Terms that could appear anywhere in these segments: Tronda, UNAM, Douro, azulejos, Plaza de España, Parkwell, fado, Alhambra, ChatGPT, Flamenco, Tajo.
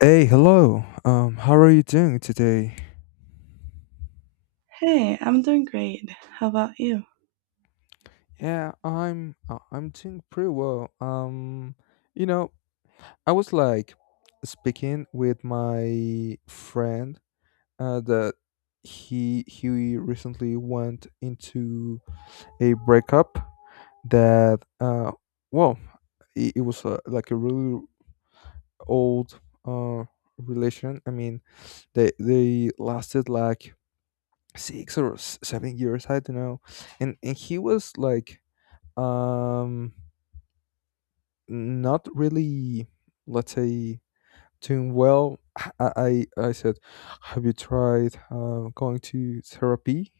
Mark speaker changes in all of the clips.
Speaker 1: Hey, hello. How are you doing today?
Speaker 2: Hey, I'm doing great. How about you?
Speaker 1: Yeah, I'm doing pretty well. You know, I was like speaking with my friend that he recently went into a breakup that well, it was like a really old uh relation. I mean, they lasted like six or 7 years, I don't know. And he was like um not really, let's say, doing well. I said, have you tried going to therapy?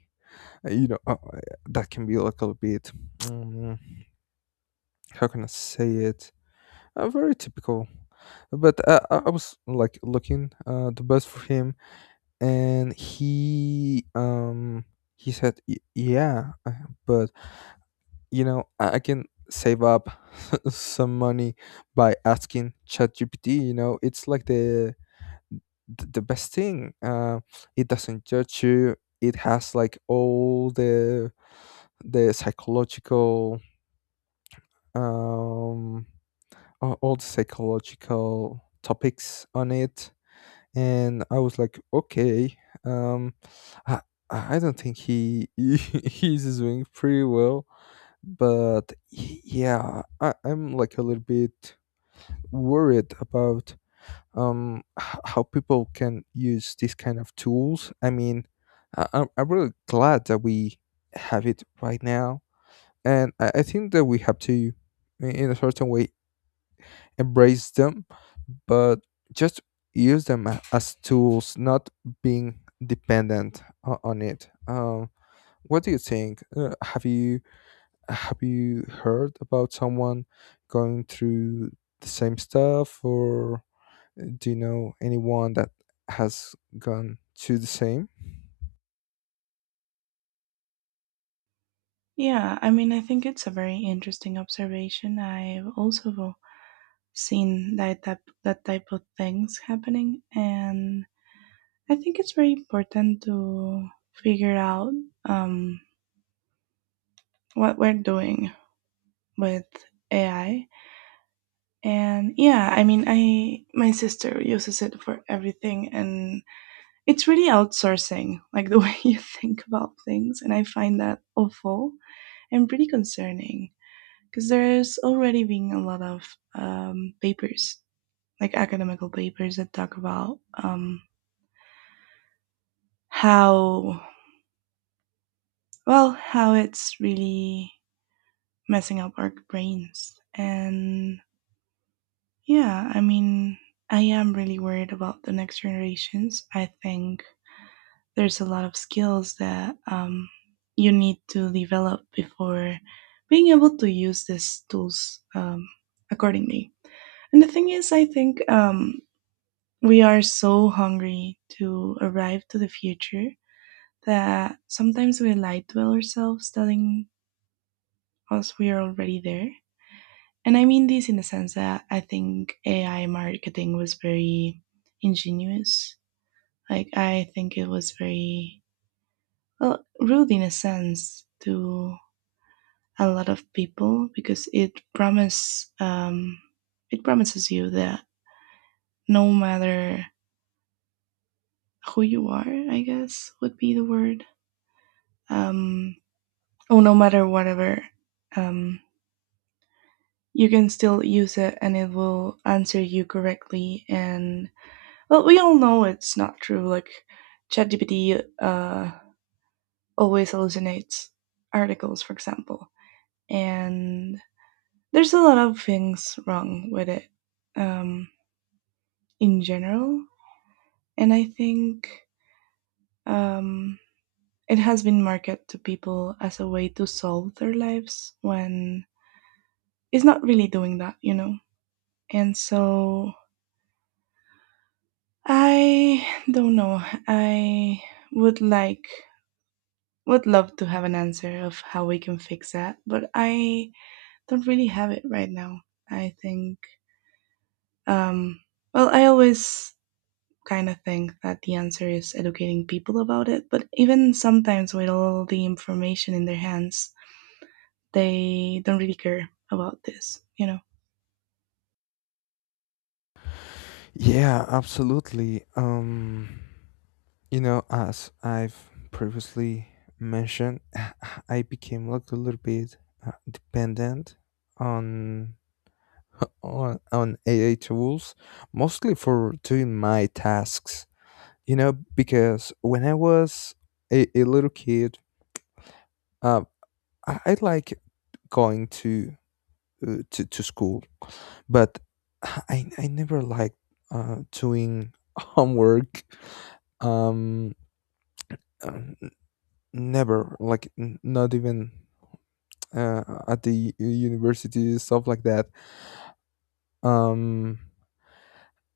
Speaker 1: Uh, you know uh, uh, that can be like a little bit, um, how can I say it, very typical, but I was like looking the best for him. And um he said, Yeah, but you know, I can save up some money by asking ChatGPT. You know, it's like the the best thing. It doesn't judge you. It has like all the psychological, um all the psychological topics on it." And I was like, okay, um, I I don't think he he's doing pretty well. But yeah, I'm like a little bit worried about how people can use these kind of tools. I mean, I'm really glad that we have it right now, and I think that we have to, in a certain way, embrace them, but just use them as tools, not being dependent on it. What do you think? Have you heard about someone going through the same stuff, or do you know anyone that has gone through the same?
Speaker 2: Yeah, I mean, I think it's a very interesting observation. I've also seen that type of things happening, and I think it's very important to figure out um, what we're doing with AI. And yeah, I mean, I my sister uses it for everything, and it's really outsourcing, like the way you think about things, and I find that awful and pretty concerning. Because there's already been a lot of papers, like academical papers, that talk about how, well, how it's really messing up our brains. And yeah, I mean, I am really worried about the next generations. I think there's a lot of skills that you need to develop before being able to use these tools accordingly. And the thing is, I think we are so hungry to arrive to the future that sometimes we lie to ourselves, telling us we are already there. And I mean this in the sense that I think AI marketing was very ingenious. Like, I think it was very, well, rude in a sense to a lot of people because it promises you that no matter who you are, I guess would be the word, um, oh, no matter whatever, um, you can still use it and it will answer you correctly. And well, we all know it's not true. Like ChatGPT always hallucinates articles, for example, and there's a lot of things wrong with it um, in general. And I think um, it has been marketed to people as a way to solve their lives when it's not really doing that, you know. And so I don't know. I would like would love to have an answer of how we can fix that, but I don't really have it right now. I think um well, I always kind of think that the answer is educating people about it, but even sometimes with all the information in their hands, they don't really care about this, you know.
Speaker 1: Yeah, absolutely. As I've previously mentioned, I became like a little bit dependent on on aa tools, mostly for doing my tasks, you know, because when I was a little kid, Um, I like going to, to school, but I never liked doing homework. Um, n- never like n- Not even uh, at the university, stuff like that. Um,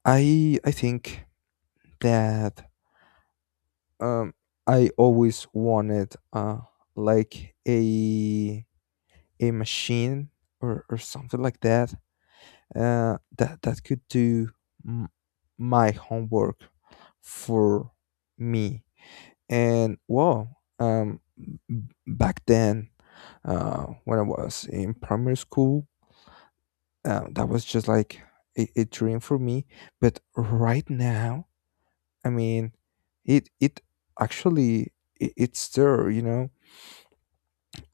Speaker 1: I think that, um I always wanted like a machine or something like that, that could do m- my homework for me. And wow, um, b- back then, when I was in primary school, that was just like a dream for me. But right now, I mean, it actually, it's there. You know,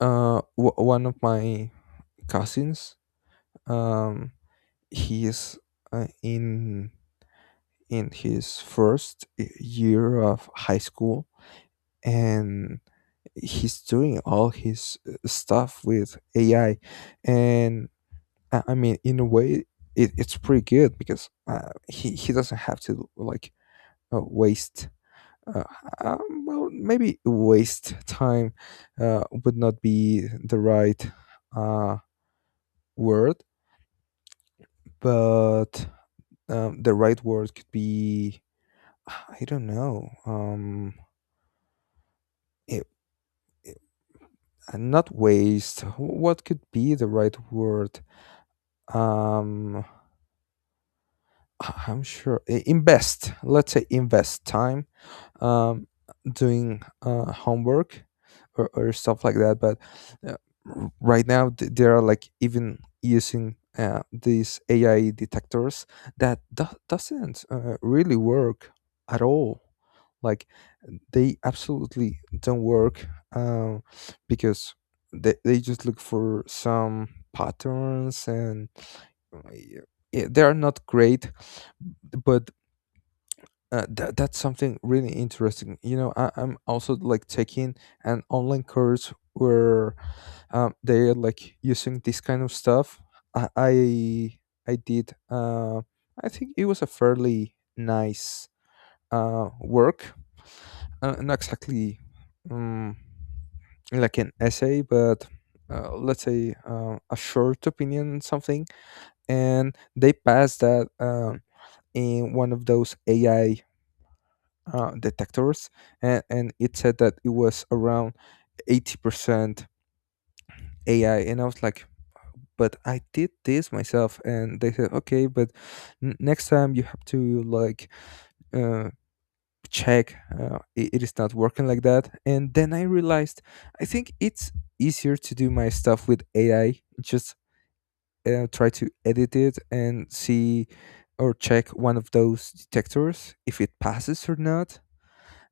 Speaker 1: one of my cousins, um, he is uh, in in his first year of high school, and he's doing all his stuff with AI. And I mean, in a way, it's pretty good because, he doesn't have to like waste. Uh, well, maybe waste time would not be the right uh, word, but the right word could be, I don't know. It, and not waste, what could be the right word? um I- I'm sure, invest, let's say invest time, um, doing homework or stuff like that. But uh, right now, they are like even using, these AI detectors, that doesn't really work at all. Like, they absolutely don't work, um, because they just look for some patterns, and uh, yeah, they are not great. But that that's something really interesting. You know, I'm also like taking an online course where, they are like using this kind of stuff. I I, I did. I think it was a fairly nice work, not exactly, um, like an essay, but let's say a short opinion, something, and they passed that, in one of those AI detectors, and it said that it was around 80% AI. And I was like, but I did this myself. And they said, okay, but next time you have to like uh, check, it, it is not working like that. And then I realized, I think it's easier to do my stuff with AI, just try to edit it and see, or check one of those detectors if it passes or not.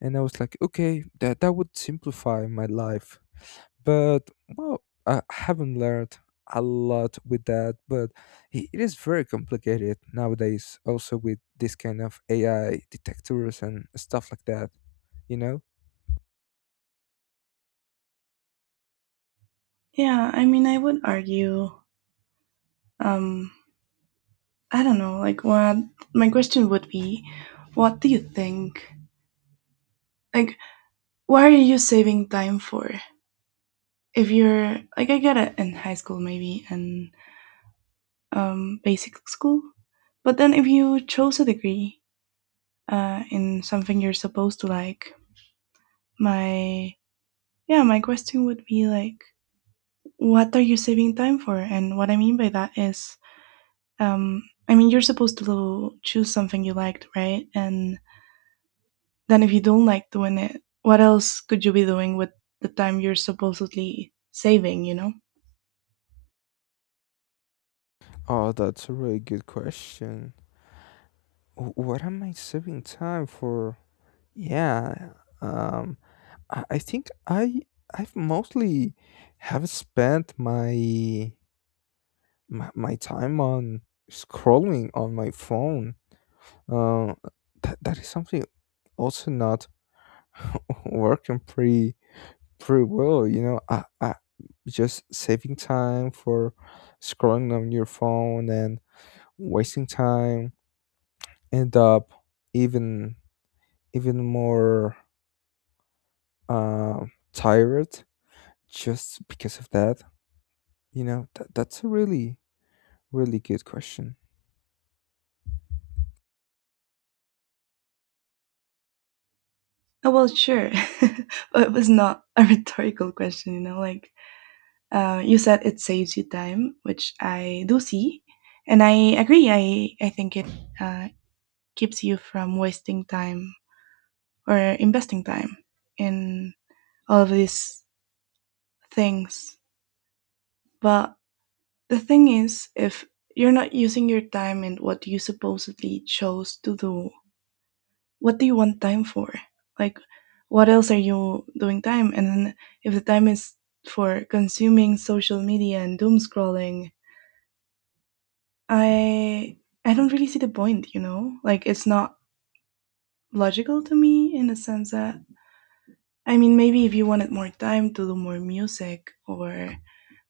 Speaker 1: And I was like, okay, that would simplify my life. But well, I haven't learned a lot with that. But it is very complicated nowadays, also with this kind of AI detectors and stuff like that, you know.
Speaker 2: Yeah, I mean, I would argue, um, I don't know, like, what my question would be, what do you think? Like, why are you saving time for? If you're, like, I get it in high school maybe and basic school, but then if you chose a degree in something you're supposed to like. My Yeah, my question would be like, what are you saving time for? And what I mean by that is, um, I mean you're supposed to choose something you liked, right? And then if you don't like doing it, what else could you be doing with the time you're supposedly saving? You know?
Speaker 1: Oh, that's a really good question. What am I saving time for? Yeah, um, I think I've mostly have spent my my time on scrolling on my phone, uh, that is something also not working pretty well. You know, I just saving time for scrolling on your phone and wasting time, end up even more uh, tired, just because of that. You know, that's a really good question.
Speaker 2: Oh well, sure. But it was not a rhetorical question, you know. Like, you said it saves you time, which I do see, and I agree. I think it uh, keeps you from wasting time or investing time in all of these things. But the thing is, if you're not using your time in what you supposedly chose to do, what do you want time for? Like, what else are you doing time? And then if the time is for consuming social media and doom scrolling, I I don't really see the point, you know? Like, it's not logical to me in the sense that I mean maybe if you wanted more time to do more music or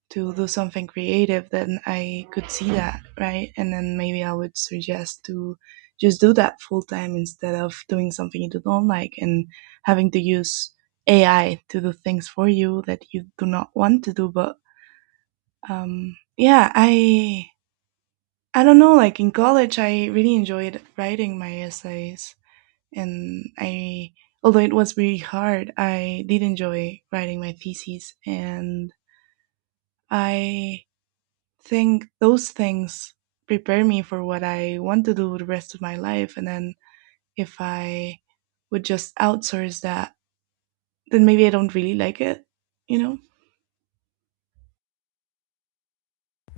Speaker 2: to do something creative, then I could see that, right? And then maybe I would suggest to just do that full time instead of doing something you don't like and having to use AI to do things for you that you do not want to do. But yeah, I don't know, like in college, I really enjoyed writing my essays. And I, Although it was really hard, I did enjoy writing my theses. And I think those things prepare me for what I want to do the rest of my life. And then if I would just outsource that, then maybe I don't really like it, you know?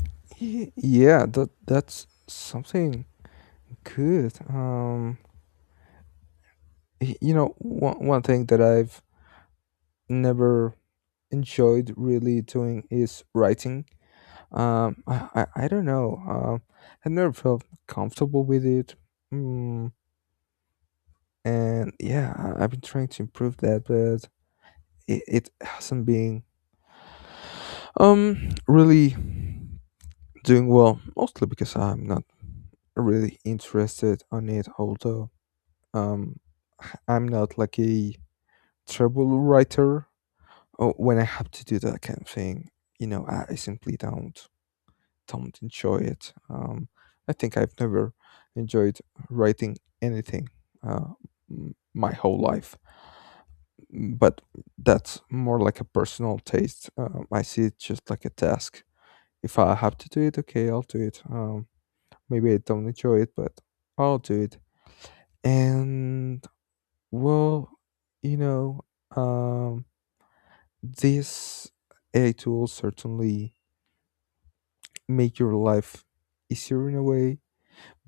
Speaker 1: That's something good. You know, one thing that I've never enjoyed really doing is writing. I don't know. I've never felt comfortable with it. Mm, and yeah, I've been trying to improve that, but it hasn't been really doing well. Mostly because I'm not really interested on it. Although, um, I'm not like a trouble writer. Oh, when I have to do that kind of thing, you know, I simply don't enjoy it. I think I've never enjoyed writing anything uh, my whole life. Mm, but that's more like a personal taste. I see it just like a task. If I have to do it, okay, I'll do it. Maybe I don't enjoy it, but I'll do it. And well, you know, um, these AI tools certainly make your life easier in a way.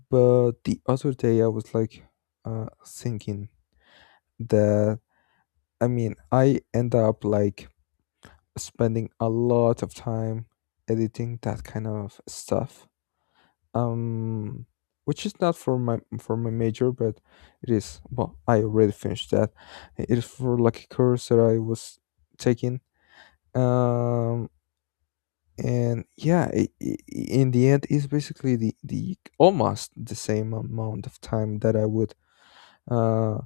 Speaker 1: But the other day, I was like thinking that, I mean, I end up like spending a lot of time editing that kind of stuff. Um, which is not for my major, but it is. Well, I already finished that. It is for like a course that I was taking. Um, and yeah, I in the end, it's basically the almost the same amount of time that I would uh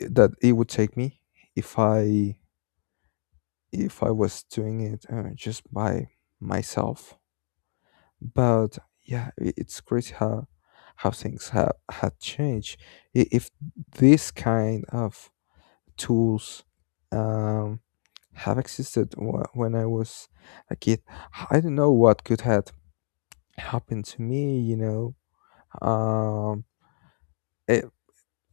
Speaker 1: that it would take me if i if I was doing it, just by myself. But yeah, I it's crazy how things have had changed. If this kind of tools um have existed when I was a kid, I don't know what could have happened to me, you know. Um it,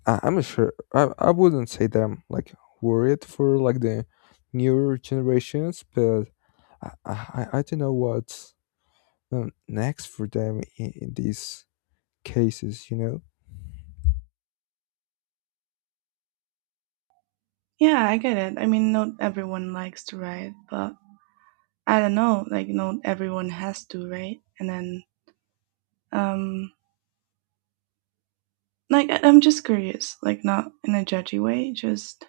Speaker 1: I, I'm not sure, I wouldn't say that I'm like worried for like the newer generations, but I don't know what's next for them in these cases, you know.
Speaker 2: Yeah, I get it. I mean, not everyone likes to write, but I don't know, like, not everyone has to, right? And then, um, like, I am just curious, like not in a judgy way, just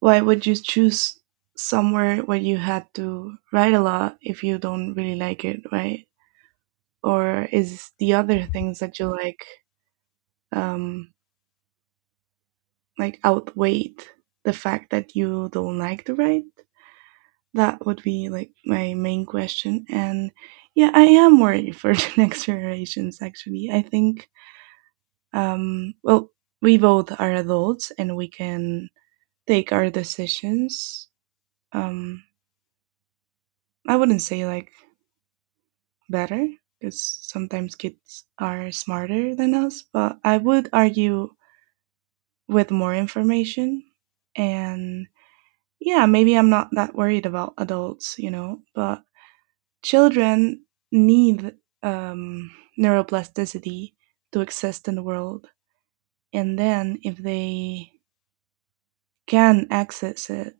Speaker 2: why would you choose somewhere where you had to write a lot if you don't really like it, right? Or is the other things that you um like outweighed the fact that you don't like to write? That would be like my main question. And yeah, I am worried for the next generations actually. I think well, we both are adults and we can take our decisions. Um, I wouldn't say like better because sometimes kids are smarter than us, but I would argue with more information. And yeah, maybe I'm not that worried about adults, you know, but children need um, neuroplasticity to exist in the world. And then if they can access it,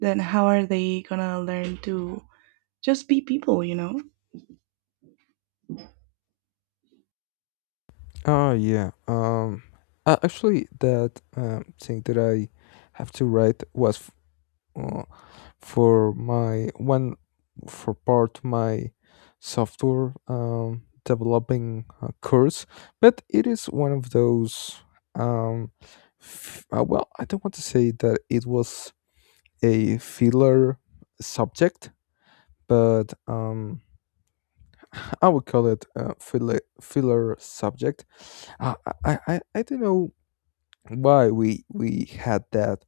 Speaker 2: then how are they gonna learn to just be people, you know?
Speaker 1: Oh yeah. Actually that, thing that I have to write was uh, for my one for part my software developing course, but it is one of those, um well, I don't want to say that it was a filler subject, but I would call it a filler filler subject. uh, I don't know why we had that.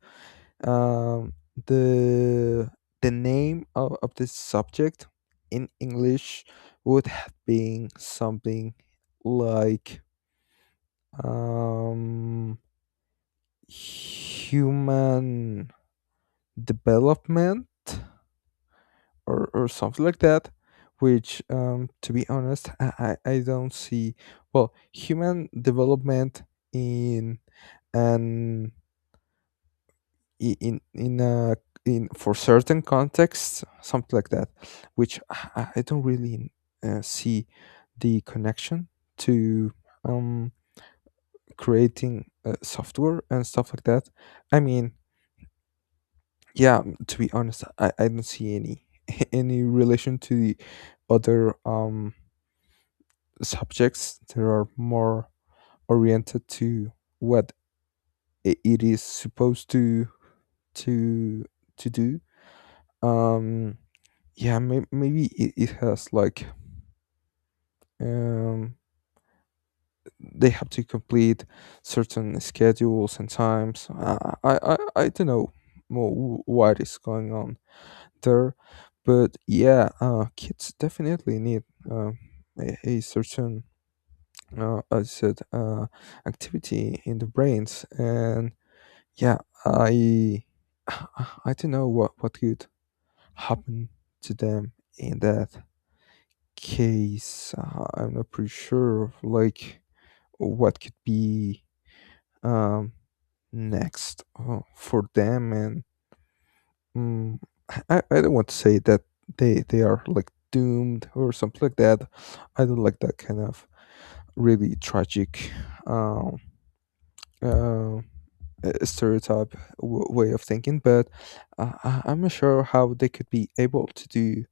Speaker 1: um, the the name of this subject in English would have been something like, um, human development, or something like that. Which, to be honest, I, I don't see, well, human development in an, I- in for certain contexts, something like that. Which, I, I don't really see the connection to, um creating software and stuff like that. I mean, yeah, to be honest, I don't see any any relation to the other subjects that are more oriented to what it is supposed to to to do. um Maybe it has like, um they have to complete certain schedules and times. I don't know more what is going on there. But yeah, kids definitely need, um a certain, as I said, activity in the brains, and yeah, I I don't know what could happen to them in that case. I'm not pretty sure of like what could be, um, next for them. And mm, I don't want to say that they are like doomed or something like that. I don't like that kind of really tragic, um, uh, uh, stereotype way of thinking. But I'm not sure how they could be able to do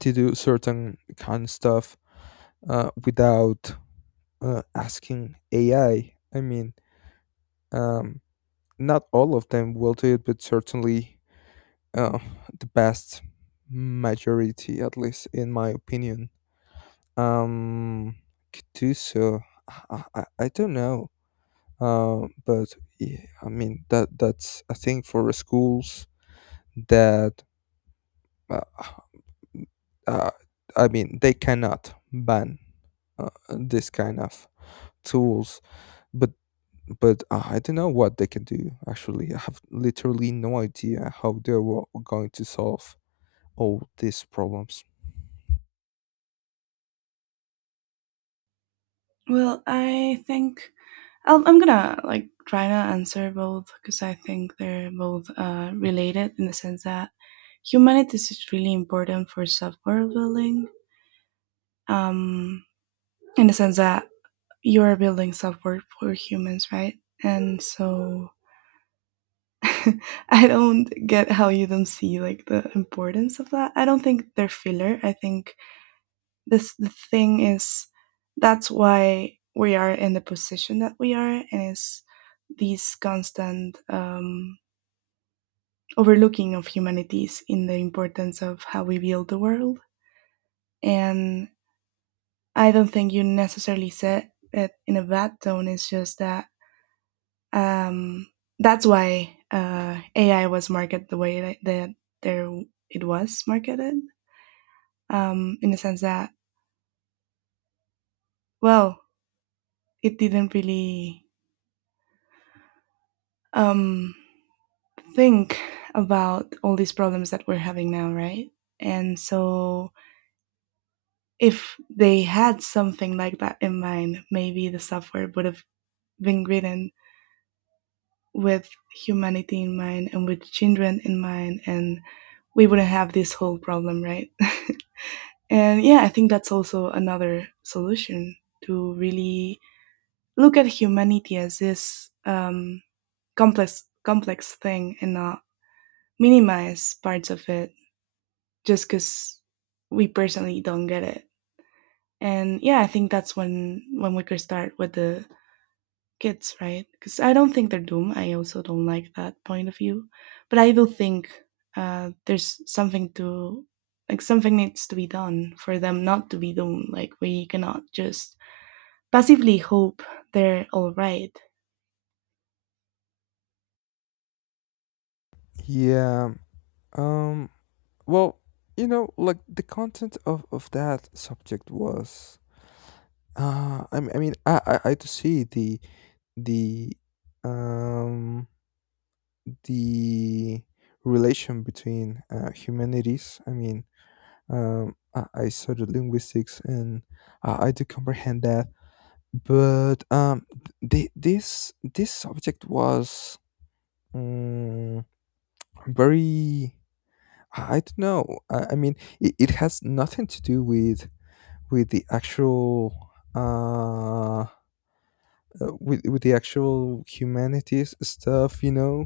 Speaker 1: certain kind of stuff without asking AI. I mean, um, not all of them will do it, but certainly, uh, the vast majority, at least in my opinion, um, could do so. I don't know, but yeah, I mean that's a thing for schools that uh, uh, I mean they cannot ban this kind of tools, but but I don't know what they can do. Actually, I have literally no idea how they were going to solve all these problems.
Speaker 2: Well, I think I'm gonna like try to answer both because I think they're both related in the sense that humanities is really important for software building. Um, in the sense that you are building software for humans, right? And so I don't get how you don't see like the importance of that. I don't think they're filler. I think this, the thing is, that's why we are in the position that we are, and is these constant overlooking of humanities in the importance of how we build the world. And I don't think you necessarily said it in a bad tone, it's just that um, that's why AI was marketed the way that, that there it was marketed, in the sense that well, it didn't really um, think about all these problems that we're having now, right? And so, if they had something like that in mind, maybe the software would have been written with humanity in mind and with children in mind, and we wouldn't have this whole problem, right? And yeah, I think that's also another solution, to really look at humanity as this complex thing and not minimize parts of it just because we personally don't get it. And yeah, I think that's when we could start with the kids, right? Because I don't think they're doomed. I also don't like that point of view, but I do think there's something to, like, something needs to be done for them not to be doomed. Like, we cannot just passively hope they're all right.
Speaker 1: Yeah. Um. Well, you know, like the content of that subject was I mean, I to see the the um the relation between humanities. I mean, I studied linguistics, and I do comprehend that. But this this subject was um, very. I don't know. I mean, it has nothing to do with the actual uh with the actual humanities stuff. You know,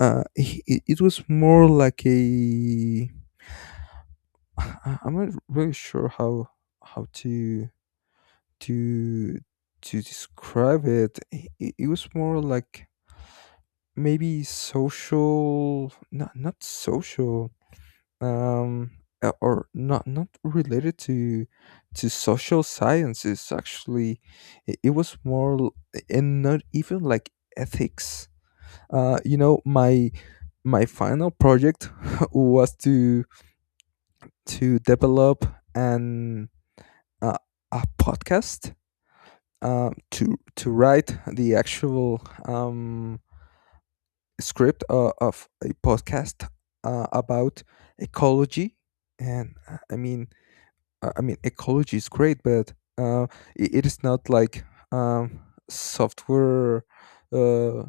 Speaker 1: it it was more like a. I'm not really sure how to to describe it, it was more like maybe social, not social, um, or not not related to social sciences. Actually, it was more, and not even like ethics. You know, my final project was to develop an uh, a podcast to write the actual script of a podcast about ecology. And I mean I mean ecology is great, but it is not like um, software, uh,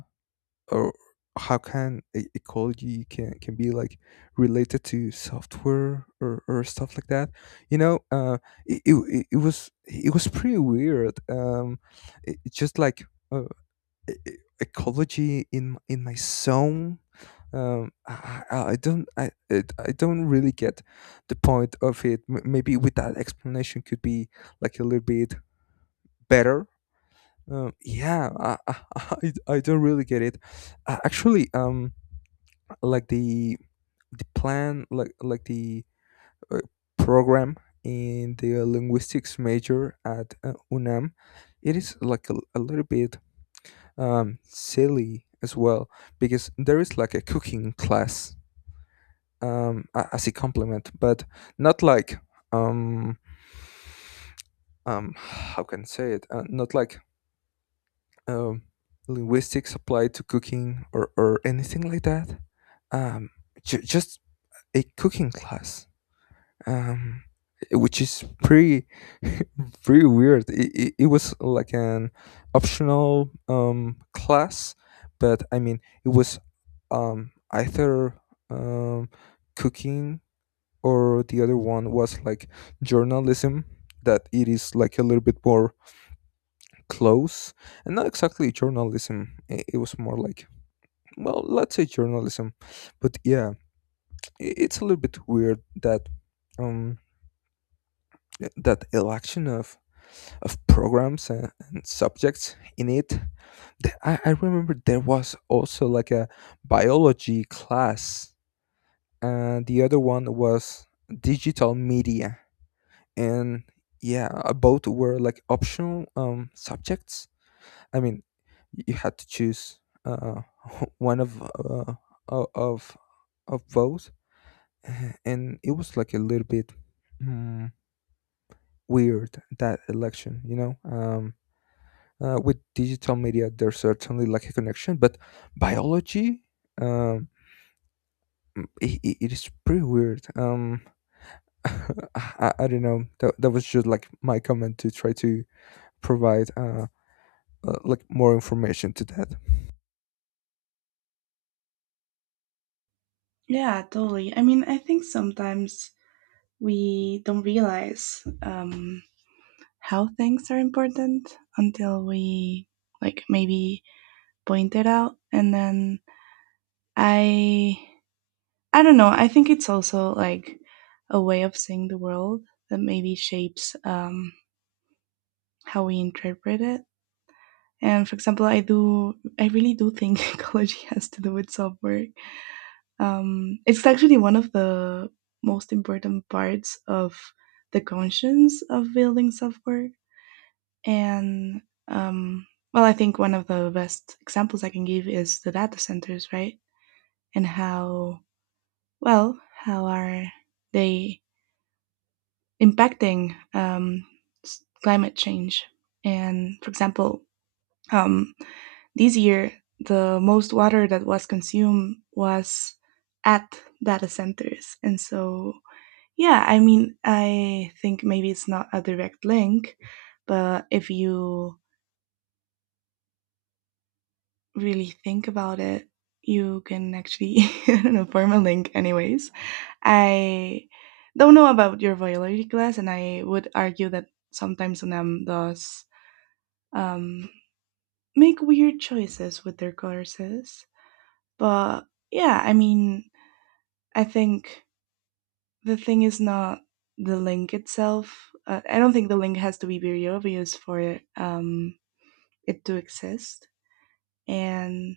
Speaker 1: or how can ecology can be like related to software or stuff like that, you know. It was. It was pretty weird. It's just like uh, ecology in my zone. I don't really get the point of it. Maybe with that explanation could be like a little bit better. um yeah i i, I don't really get it, actually. Like the plan, like the uh, program in the linguistics major at UNAM, it is like a little bit silly as well, because there is like a cooking class as a complement, but not like um how can I say it, not like um linguistics applied to cooking, or anything like that. um just a cooking class, um, which is pretty pretty weird. It was like an optional class, but I mean it was either um, cooking, or the other one was like journalism. That it is like a little bit more close, and not exactly journalism. It was more like, well, let's say journalism. But yeah, it's a little bit weird that um that election of programs and subjects in it. I remember there was also like a biology class, and the other one was digital media. And yeah, both were like optional subjects. I mean, you had to choose uh, one of o- of of both, and it was like a little bit mm, weird, that election, you know. With digital media there's certainly like a connection, but biology, um it, it is pretty weird. I don't know, that was just like my comment to try to provide like more information to that.
Speaker 2: Yeah, totally. I mean, I think sometimes we don't realize how things are important until we, like, maybe point it out, and then I I don't know, I think it's also like a way of seeing the world that maybe shapes how we interpret it. And for example, I really do think ecology has to do with self work. It's actually one of the most important parts of the conscience of building self work. And, um, well, I think one of the best examples I can give is the data centers, right? And how, well, how are they impacting climate change? And for example, um, this year, the most water that was consumed was at data centers. And so, yeah, I mean, I think maybe it's not a direct link, but if you really think about it, you can actually I don't know, form a link. Anyways, I don't know about your biology class, and I would argue that sometimes Nam does um, make weird choices with their courses. But yeah, I mean, I think the thing is not the link itself. I don't think the link has to be very obvious for it to exist. And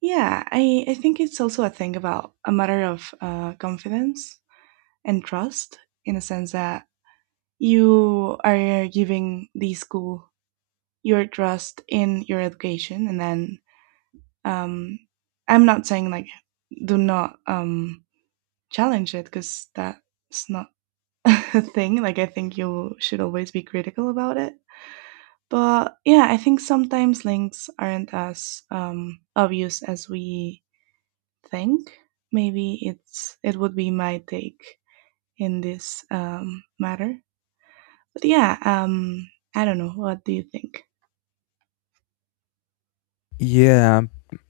Speaker 2: yeah, I think it's also a thing about a matter of confidence and trust, in a sense that you are giving the school your trust in your education, and then um, I'm not saying like do not challenge it because that's not a thing. Like, I think you should always be critical about it. But yeah, I think sometimes links aren't as obvious as we think. Maybe it's it would be my take in this matter. But yeah, I don't know. What do you think?
Speaker 1: Yeah.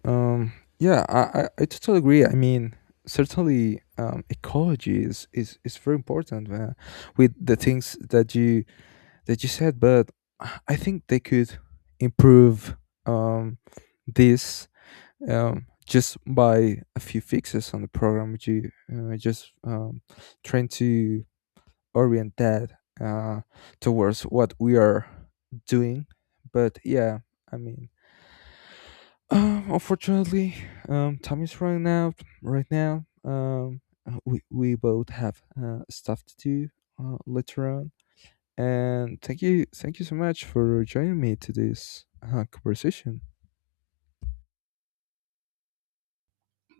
Speaker 1: um I totally agree. I mean, certainly ecology is very important, with the things that you that you said. But I think they could improve um, this, just by a few fixes on the program. Which you just trying to orient that uh, towards what we are doing. But yeah, I mean, unfortunately, time is running out right now. We both have stuff to do later on. And thank you so much for joining me to this conversation.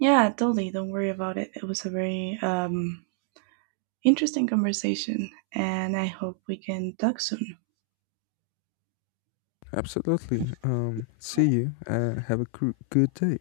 Speaker 2: Yeah, totally. Don't worry about it. It was a very interesting conversation, and I hope we can talk soon.
Speaker 1: Absolutely. See you. Have a good day.